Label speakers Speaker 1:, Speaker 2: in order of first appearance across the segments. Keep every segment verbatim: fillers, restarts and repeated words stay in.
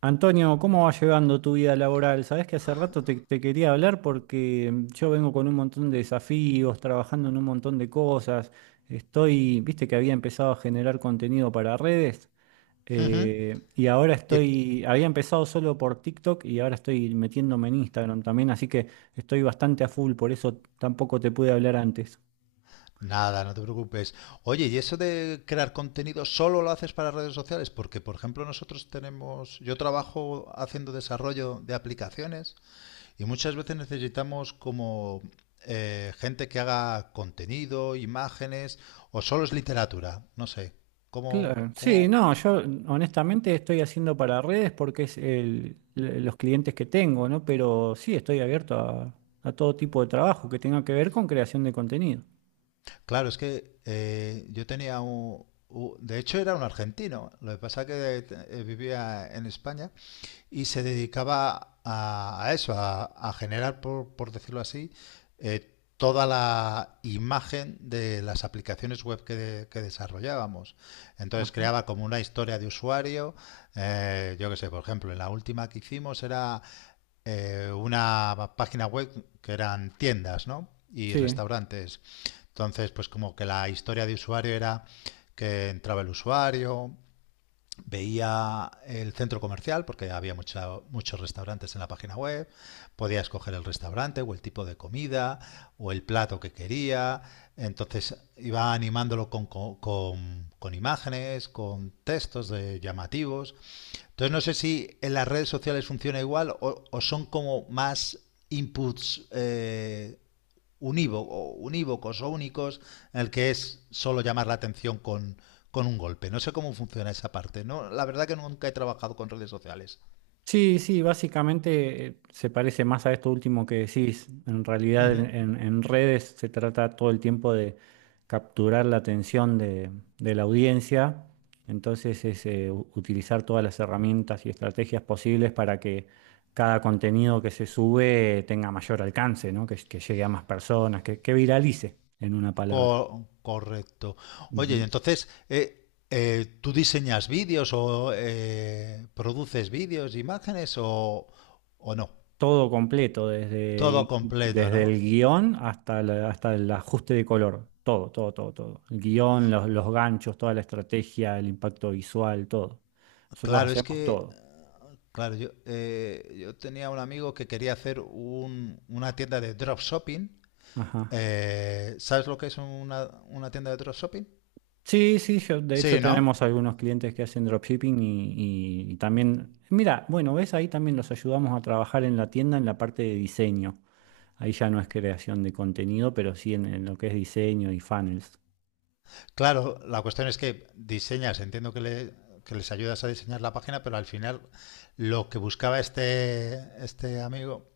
Speaker 1: Antonio, ¿cómo va llevando tu vida laboral? Sabés que hace rato te, te quería hablar porque mm, yo vengo con un montón de desafíos, trabajando en un montón de cosas. Estoy, viste que había empezado a generar contenido para redes eh, y ahora
Speaker 2: Y-
Speaker 1: estoy, había empezado solo por TikTok y ahora estoy metiéndome en Instagram también, así que estoy bastante a full, por eso tampoco te pude hablar antes.
Speaker 2: Nada, no te preocupes. Oye, ¿y eso de crear contenido solo lo haces para redes sociales? Porque, por ejemplo, nosotros tenemos, yo trabajo haciendo desarrollo de aplicaciones y muchas veces necesitamos como eh, gente que haga contenido, imágenes, o solo es literatura, no sé. ¿Cómo,
Speaker 1: Claro. Sí,
Speaker 2: cómo?
Speaker 1: no, yo honestamente estoy haciendo para redes porque es el, l- los clientes que tengo, ¿no? Pero sí, estoy abierto a, a todo tipo de trabajo que tenga que ver con creación de contenido.
Speaker 2: Claro, es que eh, yo tenía un, u- de hecho era un argentino, lo que pasa que eh, vivía en España y se dedicaba a, a eso, a, a generar, por, por decirlo así, eh, toda la imagen de las aplicaciones web que, de- que desarrollábamos. Entonces
Speaker 1: Ajá.
Speaker 2: creaba como una historia de usuario, eh, yo qué sé, por ejemplo, en la última que hicimos era eh, una página web que eran tiendas, ¿no? Y
Speaker 1: Sí.
Speaker 2: restaurantes. Entonces, pues como que la historia de usuario era que entraba el usuario, veía el centro comercial porque había mucha, muchos restaurantes en la página web, podía escoger el restaurante o el tipo de comida o el plato que quería, entonces iba animándolo con, con, con- imágenes, con textos de llamativos. Entonces no sé si en las redes sociales funciona igual o, o son como más inputs eh, unívoco unívocos o únicos en el que es solo llamar la atención con, con un golpe. No sé cómo funciona esa parte. No, la verdad que nunca he trabajado con redes sociales.
Speaker 1: Sí, sí, básicamente eh, se parece más a esto último que decís. En realidad en,
Speaker 2: Ujú.
Speaker 1: en- en redes se trata todo el tiempo de capturar la atención de, de la audiencia. Entonces es eh, u- utilizar todas las herramientas y estrategias posibles para que cada contenido que se sube eh, tenga mayor alcance, ¿no? Que, que llegue a más personas, que, que viralice, en una palabra.
Speaker 2: Co- correcto. Oye, y entonces, eh, eh, ¿tú diseñas vídeos o eh, produces vídeos, imágenes o, o no?
Speaker 1: Todo completo,
Speaker 2: Todo
Speaker 1: desde,
Speaker 2: completo,
Speaker 1: desde
Speaker 2: ¿no?
Speaker 1: el guión hasta, la- hasta el ajuste de color. Todo, todo, todo, todo. El guión, los, los ganchos, toda la estrategia, el impacto visual, todo. Nosotros
Speaker 2: Claro, es
Speaker 1: hacemos
Speaker 2: que,
Speaker 1: todo.
Speaker 2: claro, yo, eh, yo tenía un amigo que quería hacer un- una tienda de dropshipping.
Speaker 1: Ajá.
Speaker 2: Eh, ¿Sabes lo que es una, una tienda de dropshipping?
Speaker 1: Sí, sí, yo- de hecho
Speaker 2: Sí, ¿no?
Speaker 1: tenemos algunos clientes que hacen dropshipping y, y- y también, mira, bueno, ves, ahí también los ayudamos a trabajar en la tienda en la parte de diseño. Ahí ya no es creación de contenido, pero sí en en lo que es diseño y funnels.
Speaker 2: Claro, la cuestión es que diseñas, entiendo que, le- que les ayudas a diseñar la página, pero al final lo que buscaba este, este amigo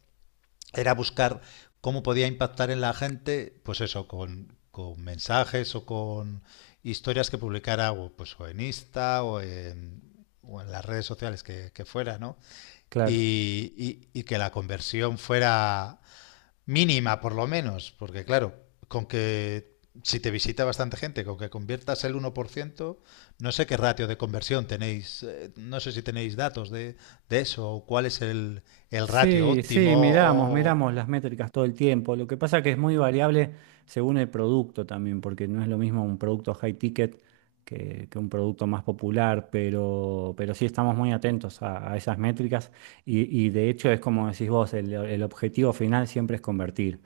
Speaker 2: era buscar cómo podía impactar en la gente, pues eso, con, con mensajes o con historias que publicara o, pues, o en Insta o en, o en las redes sociales que, que fuera, ¿no?
Speaker 1: Claro.
Speaker 2: Y, y- y que la conversión fuera mínima, por lo menos, porque claro, con que si te visita bastante gente, con que conviertas el uno por ciento, no sé qué ratio de conversión tenéis, eh, no sé si tenéis datos de, de eso, o cuál es el, el ratio
Speaker 1: Sí,
Speaker 2: óptimo,
Speaker 1: sí, miramos, miramos
Speaker 2: o
Speaker 1: las métricas todo el tiempo. Lo que pasa que es muy variable según el producto también, porque no es lo mismo un producto high ticket que, que un producto más popular, pero, pero sí estamos muy atentos a, a esas métricas y, y de hecho es como decís vos, el, el objetivo final siempre es convertir.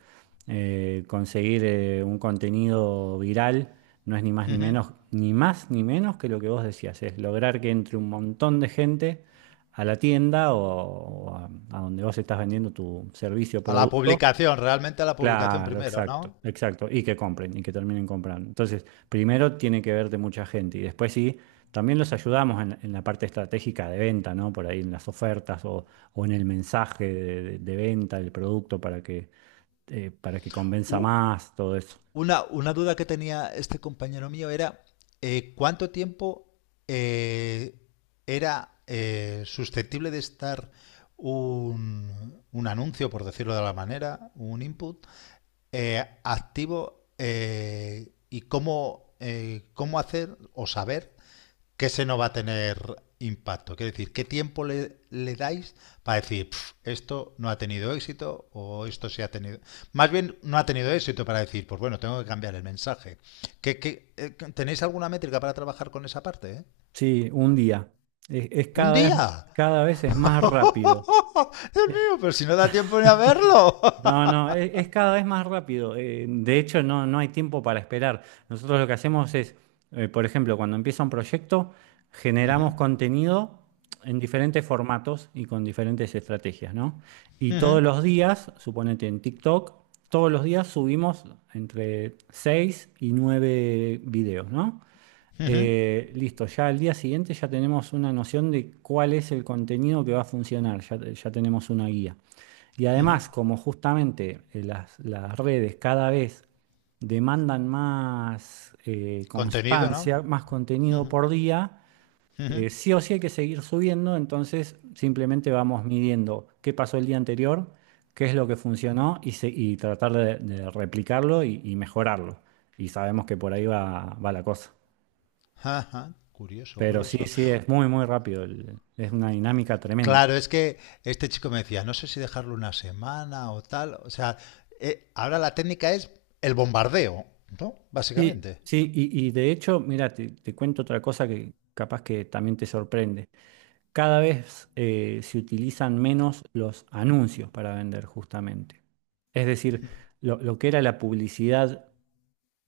Speaker 1: Eh, conseguir eh, un contenido viral no es ni más ni
Speaker 2: ujú.
Speaker 1: menos, ni más ni menos que lo que vos decías, es lograr que entre un montón de gente a la tienda o, o a, a donde vos estás vendiendo tu servicio o
Speaker 2: A la
Speaker 1: producto.
Speaker 2: publicación, realmente a la publicación
Speaker 1: Claro,
Speaker 2: primero,
Speaker 1: exacto,
Speaker 2: ¿no?
Speaker 1: exacto. Y que compren y que terminen comprando. Entonces, primero tiene que verte mucha gente y después sí, también los ayudamos en, en la parte estratégica de venta, ¿no? Por ahí en las ofertas o, o en el mensaje de, de- de venta del producto para que, eh, para que convenza
Speaker 2: U-
Speaker 1: más, todo eso.
Speaker 2: Una, una duda que tenía este compañero mío era eh, cuánto tiempo eh, era eh, susceptible de estar un, un anuncio, por decirlo de la manera, un input eh, activo, eh, y cómo, eh, cómo hacer o saber que ese no va a tener impacto. Quiero decir, ¿qué tiempo le, le dais para decir esto no ha tenido éxito o esto sí ha tenido? Más bien, no ha tenido éxito para decir, pues bueno, tengo que cambiar el mensaje. ¿Qué, qué- eh, tenéis alguna métrica para trabajar con esa parte? ¿Eh?
Speaker 1: Sí, un día. Es, es
Speaker 2: ¿Un
Speaker 1: cada vez,
Speaker 2: día?
Speaker 1: cada vez es más rápido.
Speaker 2: Dios
Speaker 1: Es-
Speaker 2: mío, pero si no da tiempo ni a verlo.
Speaker 1: No, no, e- es, cada vez más rápido. eh, de hecho, no, no hay tiempo para esperar. Nosotros lo que hacemos es, eh, por ejemplo, cuando empieza un proyecto,
Speaker 2: Ujú,
Speaker 1: generamos contenido en diferentes formatos y con diferentes estrategias, ¿no? Y
Speaker 2: ujú,
Speaker 1: todos los días, suponete en TikTok, todos los días subimos entre seis y nueve videos, ¿no?
Speaker 2: ujú,
Speaker 1: Eh, listo, ya al día siguiente ya tenemos una noción de cuál es el contenido que va a funcionar, ya ya tenemos una guía. Y
Speaker 2: ujú.
Speaker 1: además, como justamente eh, las, las redes cada vez demandan más eh,
Speaker 2: Contenido, ¿no?
Speaker 1: constancia, más contenido por día,
Speaker 2: Ujú.
Speaker 1: eh, sí o sí hay que seguir subiendo, entonces simplemente vamos midiendo qué pasó el día anterior, qué es lo que funcionó y, se- y tratar de, de replicarlo y, y mejorarlo. Y sabemos que por ahí va, va la cosa.
Speaker 2: Ajá, curioso,
Speaker 1: Pero sí,
Speaker 2: curioso.
Speaker 1: sí, es muy, muy rápido, el- es una dinámica tremenda.
Speaker 2: Claro, es que este chico me decía, no sé si dejarlo una semana o tal. O sea, eh, ahora la técnica es el bombardeo, ¿no?
Speaker 1: Sí,
Speaker 2: Básicamente.
Speaker 1: sí, y, y de hecho, mira, te, te cuento otra cosa que capaz que también te sorprende. Cada vez eh, se utilizan menos los anuncios para vender, justamente. Es decir, lo, lo que era la publicidad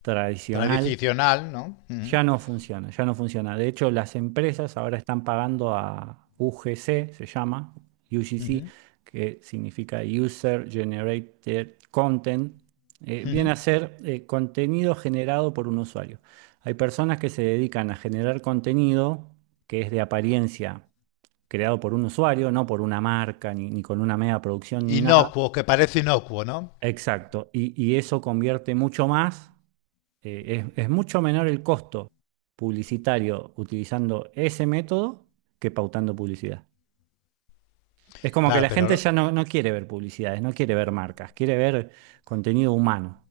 Speaker 1: tradicional.
Speaker 2: Tradicional, ¿no? Ujú,
Speaker 1: Ya no funciona, ya no funciona. De hecho, las empresas ahora están pagando a U G C, se llama, U G C,
Speaker 2: ujú,
Speaker 1: que significa User Generated Content. Eh, viene
Speaker 2: ujú.
Speaker 1: a ser eh, contenido generado por un usuario. Hay personas que se dedican a generar contenido que es de apariencia creado por un usuario, no por una marca, ni, ni con una mega producción, ni nada.
Speaker 2: Inocuo, que parece inocuo, ¿no?
Speaker 1: Exacto. Y, y eso convierte mucho más eh, es, es mucho menor el costo publicitario utilizando ese método que pautando publicidad. Es como que
Speaker 2: Claro,
Speaker 1: la
Speaker 2: pero...
Speaker 1: gente
Speaker 2: lo-
Speaker 1: ya no, no quiere ver publicidades, no quiere ver marcas, quiere ver contenido humano.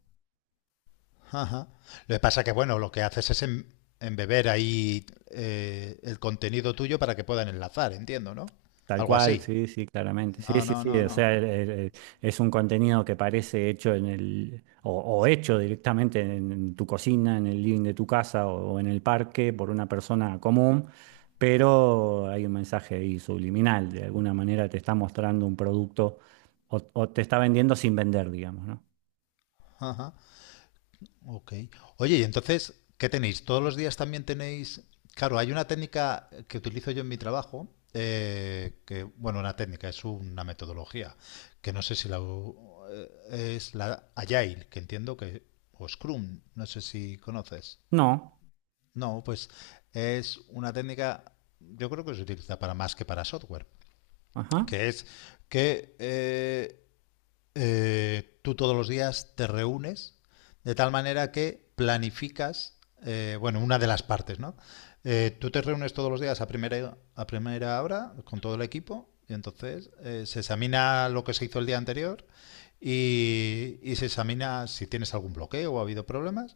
Speaker 2: ajá. Lo que pasa que, bueno, lo que haces es em- embeber ahí eh, el contenido tuyo para que puedan enlazar, entiendo, ¿no?
Speaker 1: Tal
Speaker 2: Algo
Speaker 1: cual,
Speaker 2: así.
Speaker 1: sí, sí, claramente. Sí,
Speaker 2: No,
Speaker 1: sí,
Speaker 2: no,
Speaker 1: sí,
Speaker 2: no,
Speaker 1: o
Speaker 2: no.
Speaker 1: sea, el- el- el- es un contenido que parece hecho en el, o, o hecho directamente en, en tu cocina, en el living de tu casa o, o en el parque por una persona común, pero hay un mensaje ahí subliminal, de alguna manera te está mostrando un producto o, o te está vendiendo sin vender, digamos, ¿no?
Speaker 2: Ajá. Ok. Oye, y entonces, ¿qué tenéis? ¿Todos los días también tenéis... Claro, hay una técnica que utilizo yo en mi trabajo, eh, que, bueno, una técnica, es una metodología, que no sé si la... u- eh, es la Agile, que entiendo que... O Scrum, no sé si conoces.
Speaker 1: No,
Speaker 2: No, pues es una técnica, yo creo que se utiliza para más que para software,
Speaker 1: ajá,
Speaker 2: que es que eh, eh, tú todos los días te reúnes de tal manera que planificas, eh, bueno, una de las partes, ¿no? Eh, tú te reúnes todos los días a primera, a primera hora con todo el equipo y entonces eh, se examina lo que se hizo el día anterior y, y se examina si tienes algún bloqueo o ha habido problemas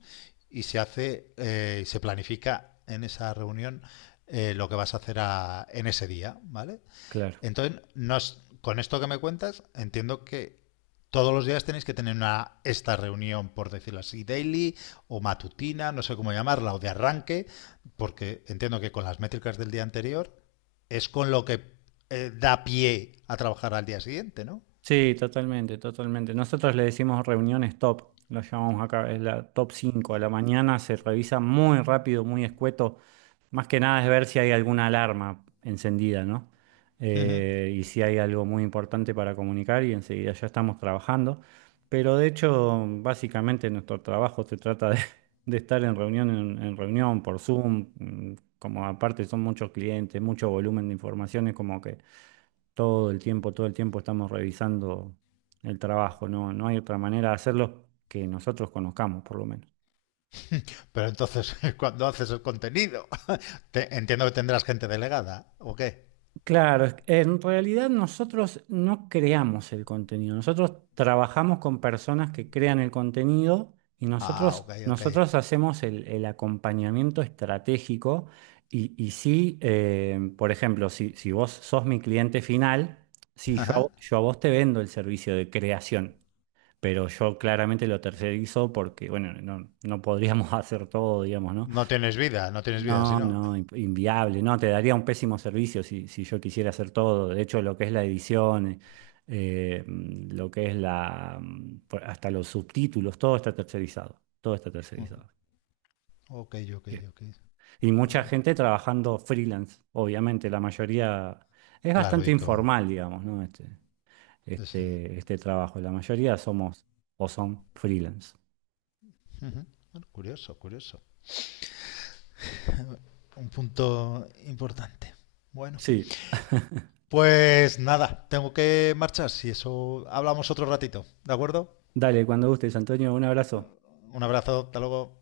Speaker 2: y se hace, eh, se planifica en esa reunión eh, lo que vas a hacer a- en ese día, ¿vale?
Speaker 1: claro.
Speaker 2: Entonces, nos, con esto que me cuentas, entiendo que todos los días tenéis que tener una esta reunión, por decirlo así, daily o matutina, no sé cómo llamarla, o de arranque, porque entiendo que con las métricas del día anterior es con lo que eh, da pie a trabajar al día siguiente, ¿no?
Speaker 1: Sí, totalmente, totalmente. Nosotros le decimos reuniones top, lo llamamos acá, es la top cinco. A la mañana se revisa muy rápido, muy escueto. Más que nada es ver si hay alguna alarma encendida, ¿no? Eh, y si hay algo muy importante para comunicar y enseguida ya estamos trabajando. Pero de hecho, básicamente nuestro trabajo se trata de, de estar en reunión, en, en reunión por Zoom, mm, como aparte son muchos clientes, mucho volumen de informaciones, como que todo el tiempo, todo el tiempo estamos revisando el trabajo, no, no hay otra manera de hacerlo que nosotros conozcamos, por lo menos.
Speaker 2: Pero entonces, cuando haces el contenido, te, entiendo que tendrás gente delegada, ¿o qué?
Speaker 1: Claro, es- en realidad nosotros no creamos el contenido, nosotros trabajamos con personas que crean el contenido y
Speaker 2: Ah,
Speaker 1: nosotros,
Speaker 2: ok, ok.
Speaker 1: nosotros hacemos el, el acompañamiento estratégico y, y sí, eh, por ejemplo, si, si vos sos mi cliente final, sí, yo a
Speaker 2: Ajá.
Speaker 1: vo- yo a vos te vendo el servicio de creación. Pero yo claramente lo tercerizo porque, bueno, no, no podríamos hacer todo, digamos, ¿no?
Speaker 2: No tienes vida, no tienes vida, si
Speaker 1: No,
Speaker 2: no.
Speaker 1: no, in- inviable, no, te daría un pésimo servicio si, si yo quisiera hacer todo. De hecho, lo que es la edición, eh, mm, lo que es la, mm, por- hasta los subtítulos, todo está tercerizado, todo está tercerizado.
Speaker 2: Ok, ok,
Speaker 1: Bien.
Speaker 2: ok.
Speaker 1: Y mucha
Speaker 2: Vale,
Speaker 1: gente trabajando freelance, obviamente, la mayoría es
Speaker 2: claro,
Speaker 1: bastante
Speaker 2: y con
Speaker 1: informal, digamos, ¿no? Este,
Speaker 2: esa-
Speaker 1: este, este trabajo, la mayoría somos o son freelance.
Speaker 2: ujú. Bueno, curioso, curioso. Un punto importante. Bueno,
Speaker 1: Sí.
Speaker 2: pues nada, tengo que marchar. Si eso hablamos otro ratito, ¿de acuerdo?
Speaker 1: Dale, cuando gustes, Antonio, un abrazo.
Speaker 2: Un abrazo, hasta luego.